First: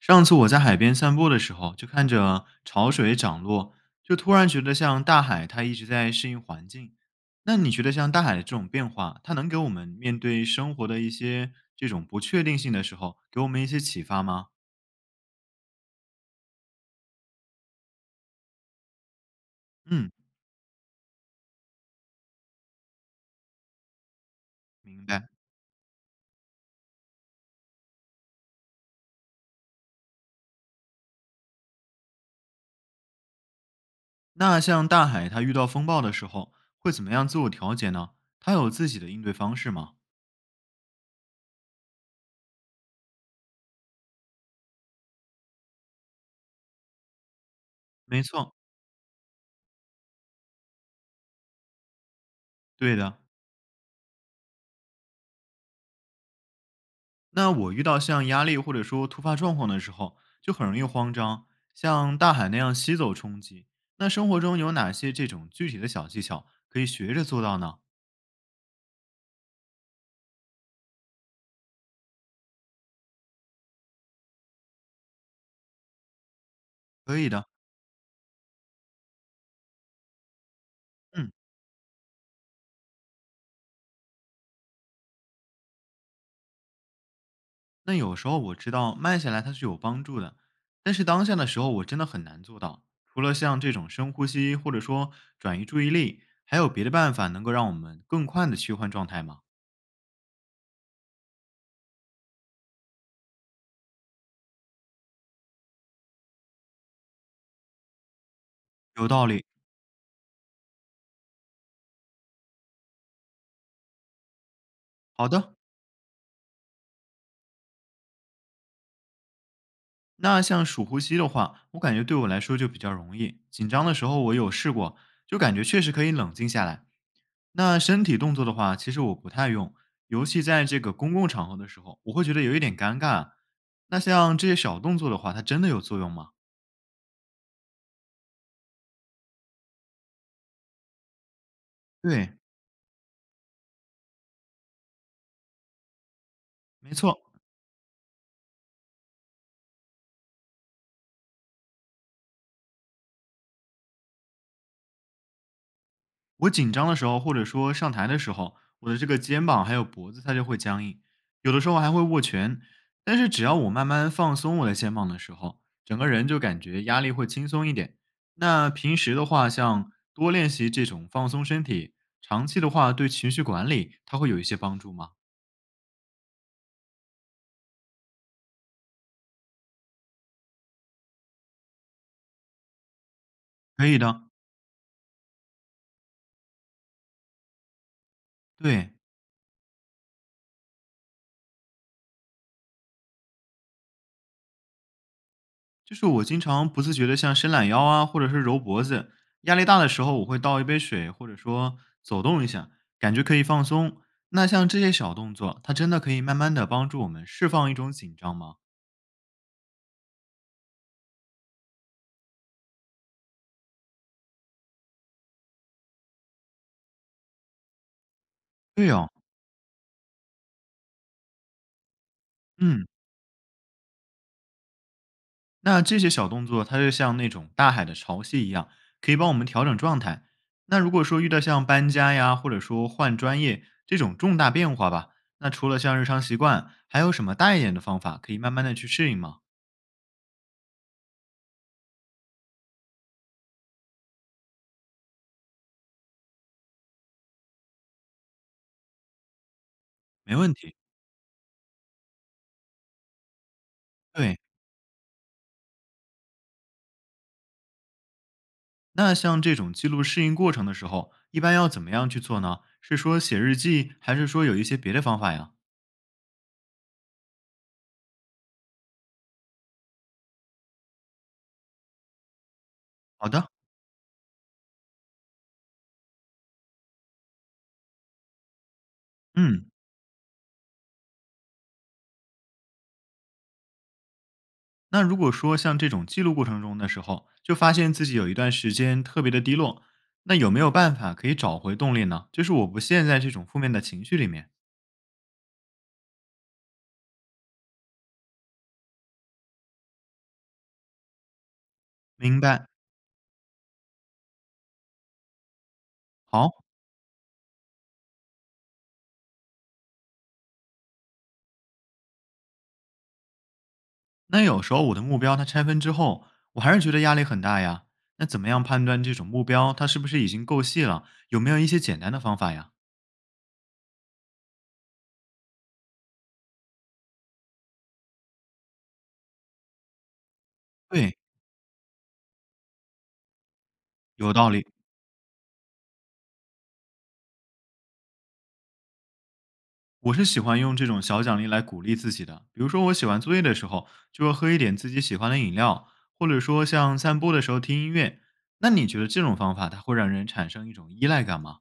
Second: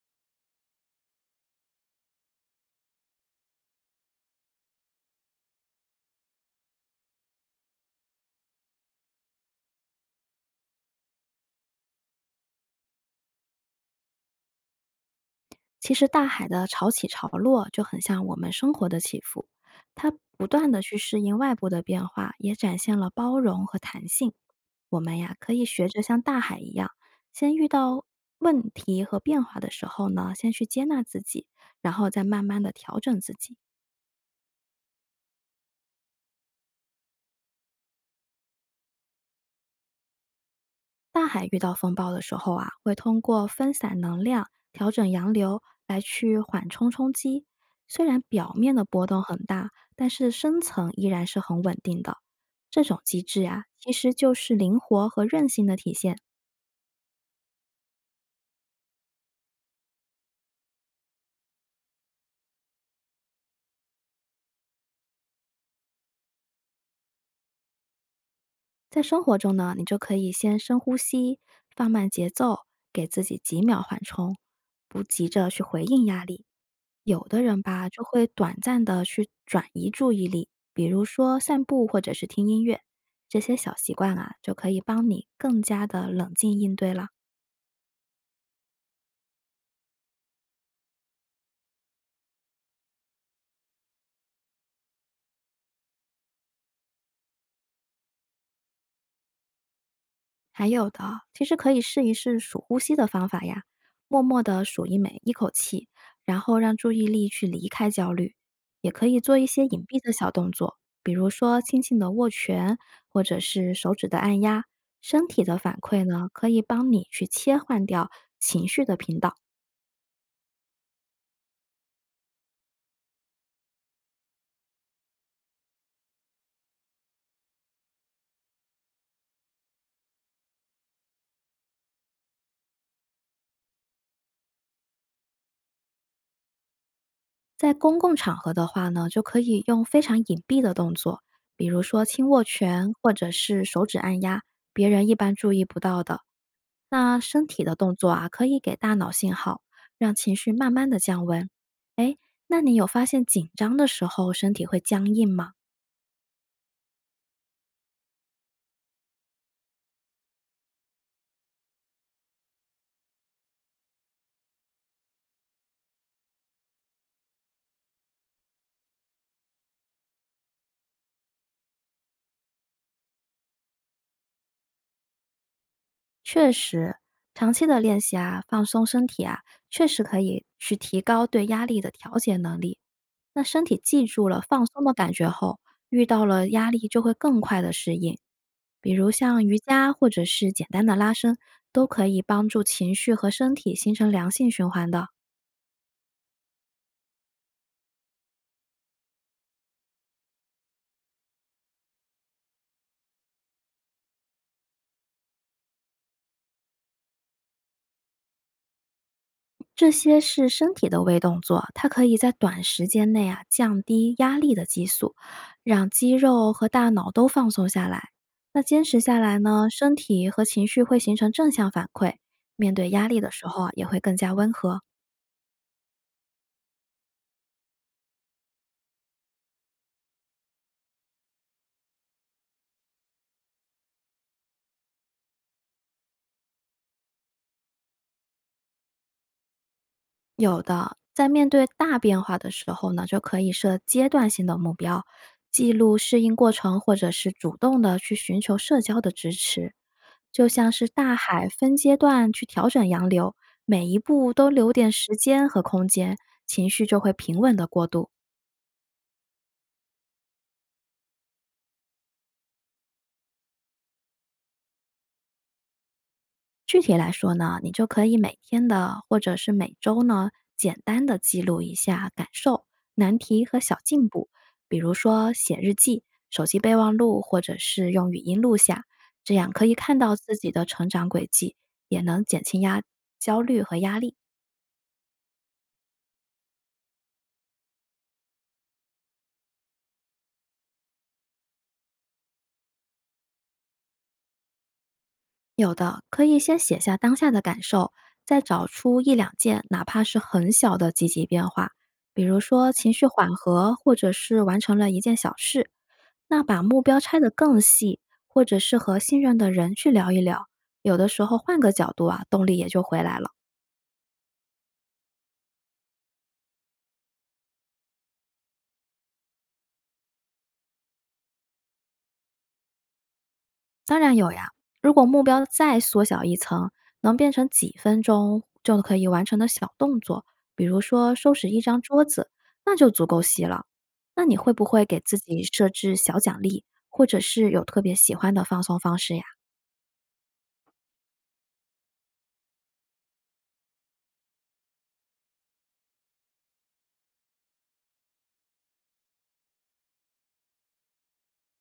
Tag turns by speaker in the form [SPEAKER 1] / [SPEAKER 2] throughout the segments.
[SPEAKER 1] 上次我在海边散步的时候，就看着潮水涨落，就突然觉得像大海它一直在适应环境。那你觉得像大海的这种变化，它能给我们面对生活的一些这种不确定性的时候，给我们一些启发吗？
[SPEAKER 2] 其实大海的潮起潮落就很像我们生活的起伏，
[SPEAKER 1] 嗯，
[SPEAKER 2] 它不断的去适应外部的变化，也展现了包容和弹性。我
[SPEAKER 1] 明
[SPEAKER 2] 们
[SPEAKER 1] 白。
[SPEAKER 2] 呀，可以学着像大海一样，先遇到问题和变化的时候呢，先去接纳自己，然后再慢慢的调整自己。
[SPEAKER 1] 那像大海它遇到风暴的时候，会怎么样自我调节呢？它有自己的应对方式吗？
[SPEAKER 2] 大海遇到风暴的时候啊，会通过分散能量、调整洋流来去缓冲冲击。虽然
[SPEAKER 1] 没
[SPEAKER 2] 表
[SPEAKER 1] 错，
[SPEAKER 2] 面的波动很大，但是深层依然是很稳定的。这
[SPEAKER 1] 对
[SPEAKER 2] 种
[SPEAKER 1] 的。
[SPEAKER 2] 机制啊，其实就是灵活和韧性的体现。
[SPEAKER 1] 那我遇到像压力或者说突发状况的时候，就很容易慌张，像大海那样吸走冲击。那生活中有哪些这种具体的小技巧可以学着做到呢？
[SPEAKER 2] 在生活中呢，你就可以先深呼吸，放慢节奏，给自己几秒缓冲，不急着去回应压力。
[SPEAKER 1] 可
[SPEAKER 2] 有
[SPEAKER 1] 以
[SPEAKER 2] 的
[SPEAKER 1] 的，
[SPEAKER 2] 人吧，就会短暂的去转移注意力，比如
[SPEAKER 1] 嗯。
[SPEAKER 2] 说散步或者是听音乐，这些小习惯啊，就可以帮你更加的冷静应对了。
[SPEAKER 1] 那有时候我知道慢下来它是有帮助的，但是当下的时候我真的很难做到。除了像这种深呼吸或者说转移注意力，还有别的办法能够让我们更快的切换状态吗？
[SPEAKER 2] 还有的，其实可以试一试数呼吸的方法呀，默默的数一每一口气，然后让注意力去离开焦虑。也
[SPEAKER 1] 有
[SPEAKER 2] 可以
[SPEAKER 1] 道
[SPEAKER 2] 做
[SPEAKER 1] 理。
[SPEAKER 2] 一些隐蔽的小动作，比如说轻轻的握拳，或者是手指的按压。身
[SPEAKER 1] 好
[SPEAKER 2] 体
[SPEAKER 1] 的，
[SPEAKER 2] 的反馈呢，可以帮你去切换掉情绪的频道。
[SPEAKER 1] 那像数呼吸的话，我感觉对我来说就比较容易。紧张的时候我有试过，就感觉确实可以冷静下来。那身体动作的话，其实我不太用，尤其在这个公共场合的时候，我会觉得有一点尴尬。那像这些小动作的话，它真的有作用吗？
[SPEAKER 2] 在公共场合的话呢，就可以用非常隐蔽的动作，比如说轻
[SPEAKER 1] 对，
[SPEAKER 2] 握拳或者是手指按压，别人一般注意不到的。
[SPEAKER 1] 没
[SPEAKER 2] 那
[SPEAKER 1] 错，
[SPEAKER 2] 身体的动作啊，可以给大脑信号，让情绪慢慢的降温。哎，那你有发现紧张的时候身体会僵硬吗？
[SPEAKER 1] 我紧张的时候，或者说上台的时候，我的这个肩膀还有脖子它就会僵硬，有的时候还会握拳。但是只要我慢慢放松我的肩膀的时候，整个人就感觉压力会轻松一点。那平时的话，像多练习这种放松身体，长期的话对情绪管理它会有一些帮助吗？
[SPEAKER 2] 确实，长期的练习啊，放松身体啊，确实可以去提高对压力的调节能力。那身体
[SPEAKER 1] 可以
[SPEAKER 2] 记
[SPEAKER 1] 的，
[SPEAKER 2] 住了放松的感觉后，遇到了压力就会更快的适应。
[SPEAKER 1] 对。
[SPEAKER 2] 比如像瑜伽或者是简单的拉伸，都可以帮助情绪和身体形成良性循环的。
[SPEAKER 1] 就是我经常不自觉的像伸懒腰啊，或者是揉脖子，压力大的时候我会倒一杯水，或者说走动一下，感觉可以放松。那像这些小动作，它真的可以慢慢的帮助我们释放一种紧张吗？
[SPEAKER 2] 这些是身体的微动作，它可以在短时间内啊降低压力的激素，让肌肉和大脑都放松下来。那坚
[SPEAKER 1] 对
[SPEAKER 2] 持
[SPEAKER 1] 哦，
[SPEAKER 2] 下来呢，身体和情绪会形成正向反馈，面
[SPEAKER 1] 嗯，
[SPEAKER 2] 对压力的时候啊也会更加温和。
[SPEAKER 1] 那这些小动作它就像那种大海的潮汐一样，可以帮我们调整状态。那如果说遇到像搬家呀，或者说换专业这种重大变化吧，那除了像日常习惯，还有什么大一点的方法可以慢慢的去适应吗？
[SPEAKER 2] 有的，在面对大变化的时候呢，就可以设阶段性的目标，记录适应过程，或者是主动的去寻求社交的支持，
[SPEAKER 1] 没
[SPEAKER 2] 就
[SPEAKER 1] 问
[SPEAKER 2] 像
[SPEAKER 1] 题。
[SPEAKER 2] 是大海分阶段去调整洋流，每一步
[SPEAKER 1] 对，
[SPEAKER 2] 都留点时间和空间，情绪就会平稳的过渡。
[SPEAKER 1] 那像这种记录适应过程的时候，一般要怎么样去做呢？是说写日记，还是说有一些别的方法呀？
[SPEAKER 2] 具体来说呢，你就可以每天的或者是每周呢，简单的记录一下感受、难
[SPEAKER 1] 好
[SPEAKER 2] 题
[SPEAKER 1] 的，
[SPEAKER 2] 和小进步，比如说写日记、手机备忘录，或者是用语音录下，这样可
[SPEAKER 1] 嗯，
[SPEAKER 2] 以看到自己的成长轨迹，也能减轻压焦虑和压力。
[SPEAKER 1] 那如果说像这种记录过程中的时候，就发现自己有一段时间特别的低落，那有没有办法可以找回动力呢？就是我不陷在这种负面的情绪里面。
[SPEAKER 2] 有的可以先写下当下的感受，再找出一两件哪怕是很小的积极变化，比如
[SPEAKER 1] 明白。
[SPEAKER 2] 说情绪缓和，或者是完成了一件小事，那把
[SPEAKER 1] 好，
[SPEAKER 2] 目标拆得更细，或者是和信任的人去聊一聊，有的时候换个角度啊，动力也就回来了。
[SPEAKER 1] 那有时候我的目标它拆分之后，我还是觉得压力很大呀。那怎么样判断这种目标它是不是已经够细了？有没有一些简单的方法呀？
[SPEAKER 2] 当然有呀，如果目标再缩小一层，能变成几分钟就可以完成的小动作，比如说
[SPEAKER 1] 对，
[SPEAKER 2] 收拾一张桌子，那就足够细了。那
[SPEAKER 1] 有
[SPEAKER 2] 你
[SPEAKER 1] 道
[SPEAKER 2] 会不
[SPEAKER 1] 理。
[SPEAKER 2] 会给自己设置小奖励，或者是有特别喜欢的放松方式呀？
[SPEAKER 1] 我是喜欢用这种小奖励来鼓励自己的，比如说我写完作业的时候，就会喝一点自己喜欢的饮料，或者说像散步的时候听音乐。那你觉得这种方法它会让人产生一种依赖感吗？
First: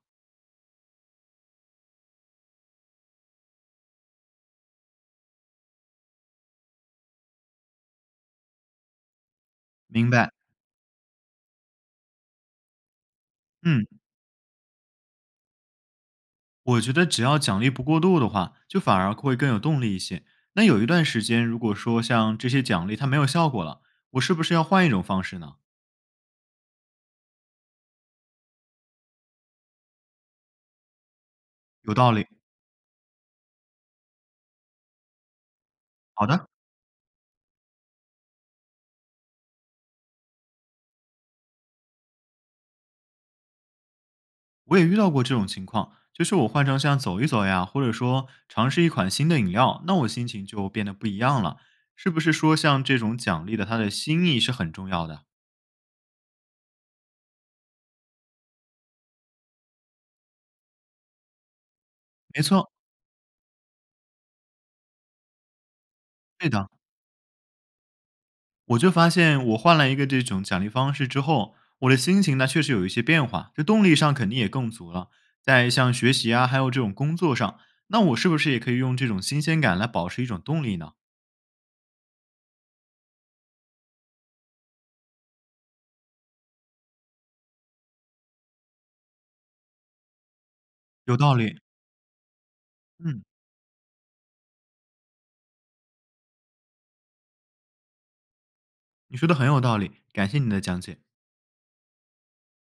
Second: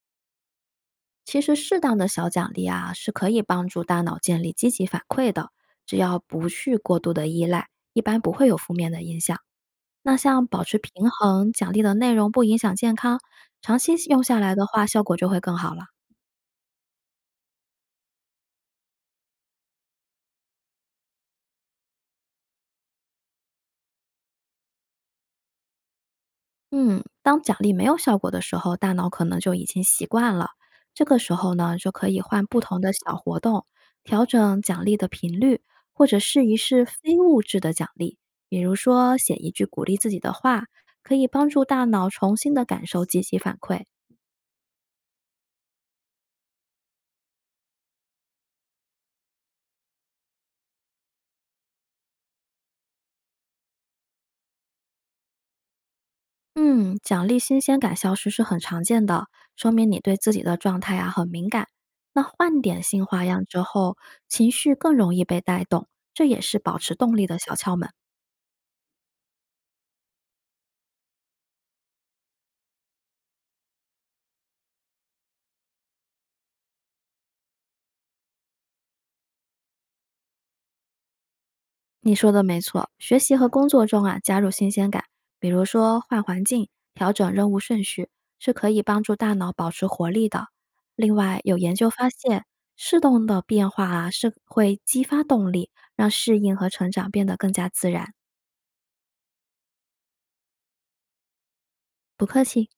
[SPEAKER 2] 其实适当的小奖励啊，是可以帮助大脑建立积极反馈的，只要不去过度的依赖，一般不会有负面的影响。
[SPEAKER 1] 明
[SPEAKER 2] 那
[SPEAKER 1] 白，
[SPEAKER 2] 像保持平衡，奖励的内容不影响健康，长
[SPEAKER 1] 嗯，
[SPEAKER 2] 期用下来的话，效果就会更好了。
[SPEAKER 1] 我觉得只要奖励不过度的话，就反而会更有动力一些。那有一段时间，如果说像这些奖励它没有效果了，我是不是要换一种方式呢？
[SPEAKER 2] 嗯，当奖励没有效果的时候，大脑可能就已经习惯了。这个时候呢，就
[SPEAKER 1] 有
[SPEAKER 2] 可
[SPEAKER 1] 道
[SPEAKER 2] 以
[SPEAKER 1] 理。
[SPEAKER 2] 换不同的小活动，调整奖励的频率，或者
[SPEAKER 1] 好
[SPEAKER 2] 试
[SPEAKER 1] 的。
[SPEAKER 2] 一试非物质的奖励，比如说写一句鼓励自己的话，可以帮助大脑重新的感受积极反馈。
[SPEAKER 1] 我也遇到过这种情况，就是我换成像走一走呀，或者说尝试一款新的饮料，那我心情就变得不一样了。是不是说像这种奖励的，它的心意是很重要的？
[SPEAKER 2] 嗯，奖励新鲜感消失是很常见的，说明你对自己的状态啊很敏感。那
[SPEAKER 1] 没
[SPEAKER 2] 换
[SPEAKER 1] 错，
[SPEAKER 2] 点新花样之后，情绪更容易被带动，这也
[SPEAKER 1] 对
[SPEAKER 2] 是
[SPEAKER 1] 的。
[SPEAKER 2] 保持动力的小窍门。
[SPEAKER 1] 我就发现我换了一个这种奖励方式之后，我的心情呢确实有一些变化，就动力上肯定也更足了。在像学习啊，还有这种工作上，那我是不是也可以用这种新鲜感来保持一种动力呢？
[SPEAKER 2] 你说的没错，学习和工作中啊，加入新鲜感，比如说换环境、调整任务顺序，是可以帮助大脑保持活力的。另
[SPEAKER 1] 有道
[SPEAKER 2] 外，有
[SPEAKER 1] 理，
[SPEAKER 2] 研究发现，适
[SPEAKER 1] 嗯，
[SPEAKER 2] 当的变化啊，是会激发动力，让适应和成长变得更加自然。
[SPEAKER 1] 你说的很有道理，感谢你的讲解。
[SPEAKER 2] 不客气。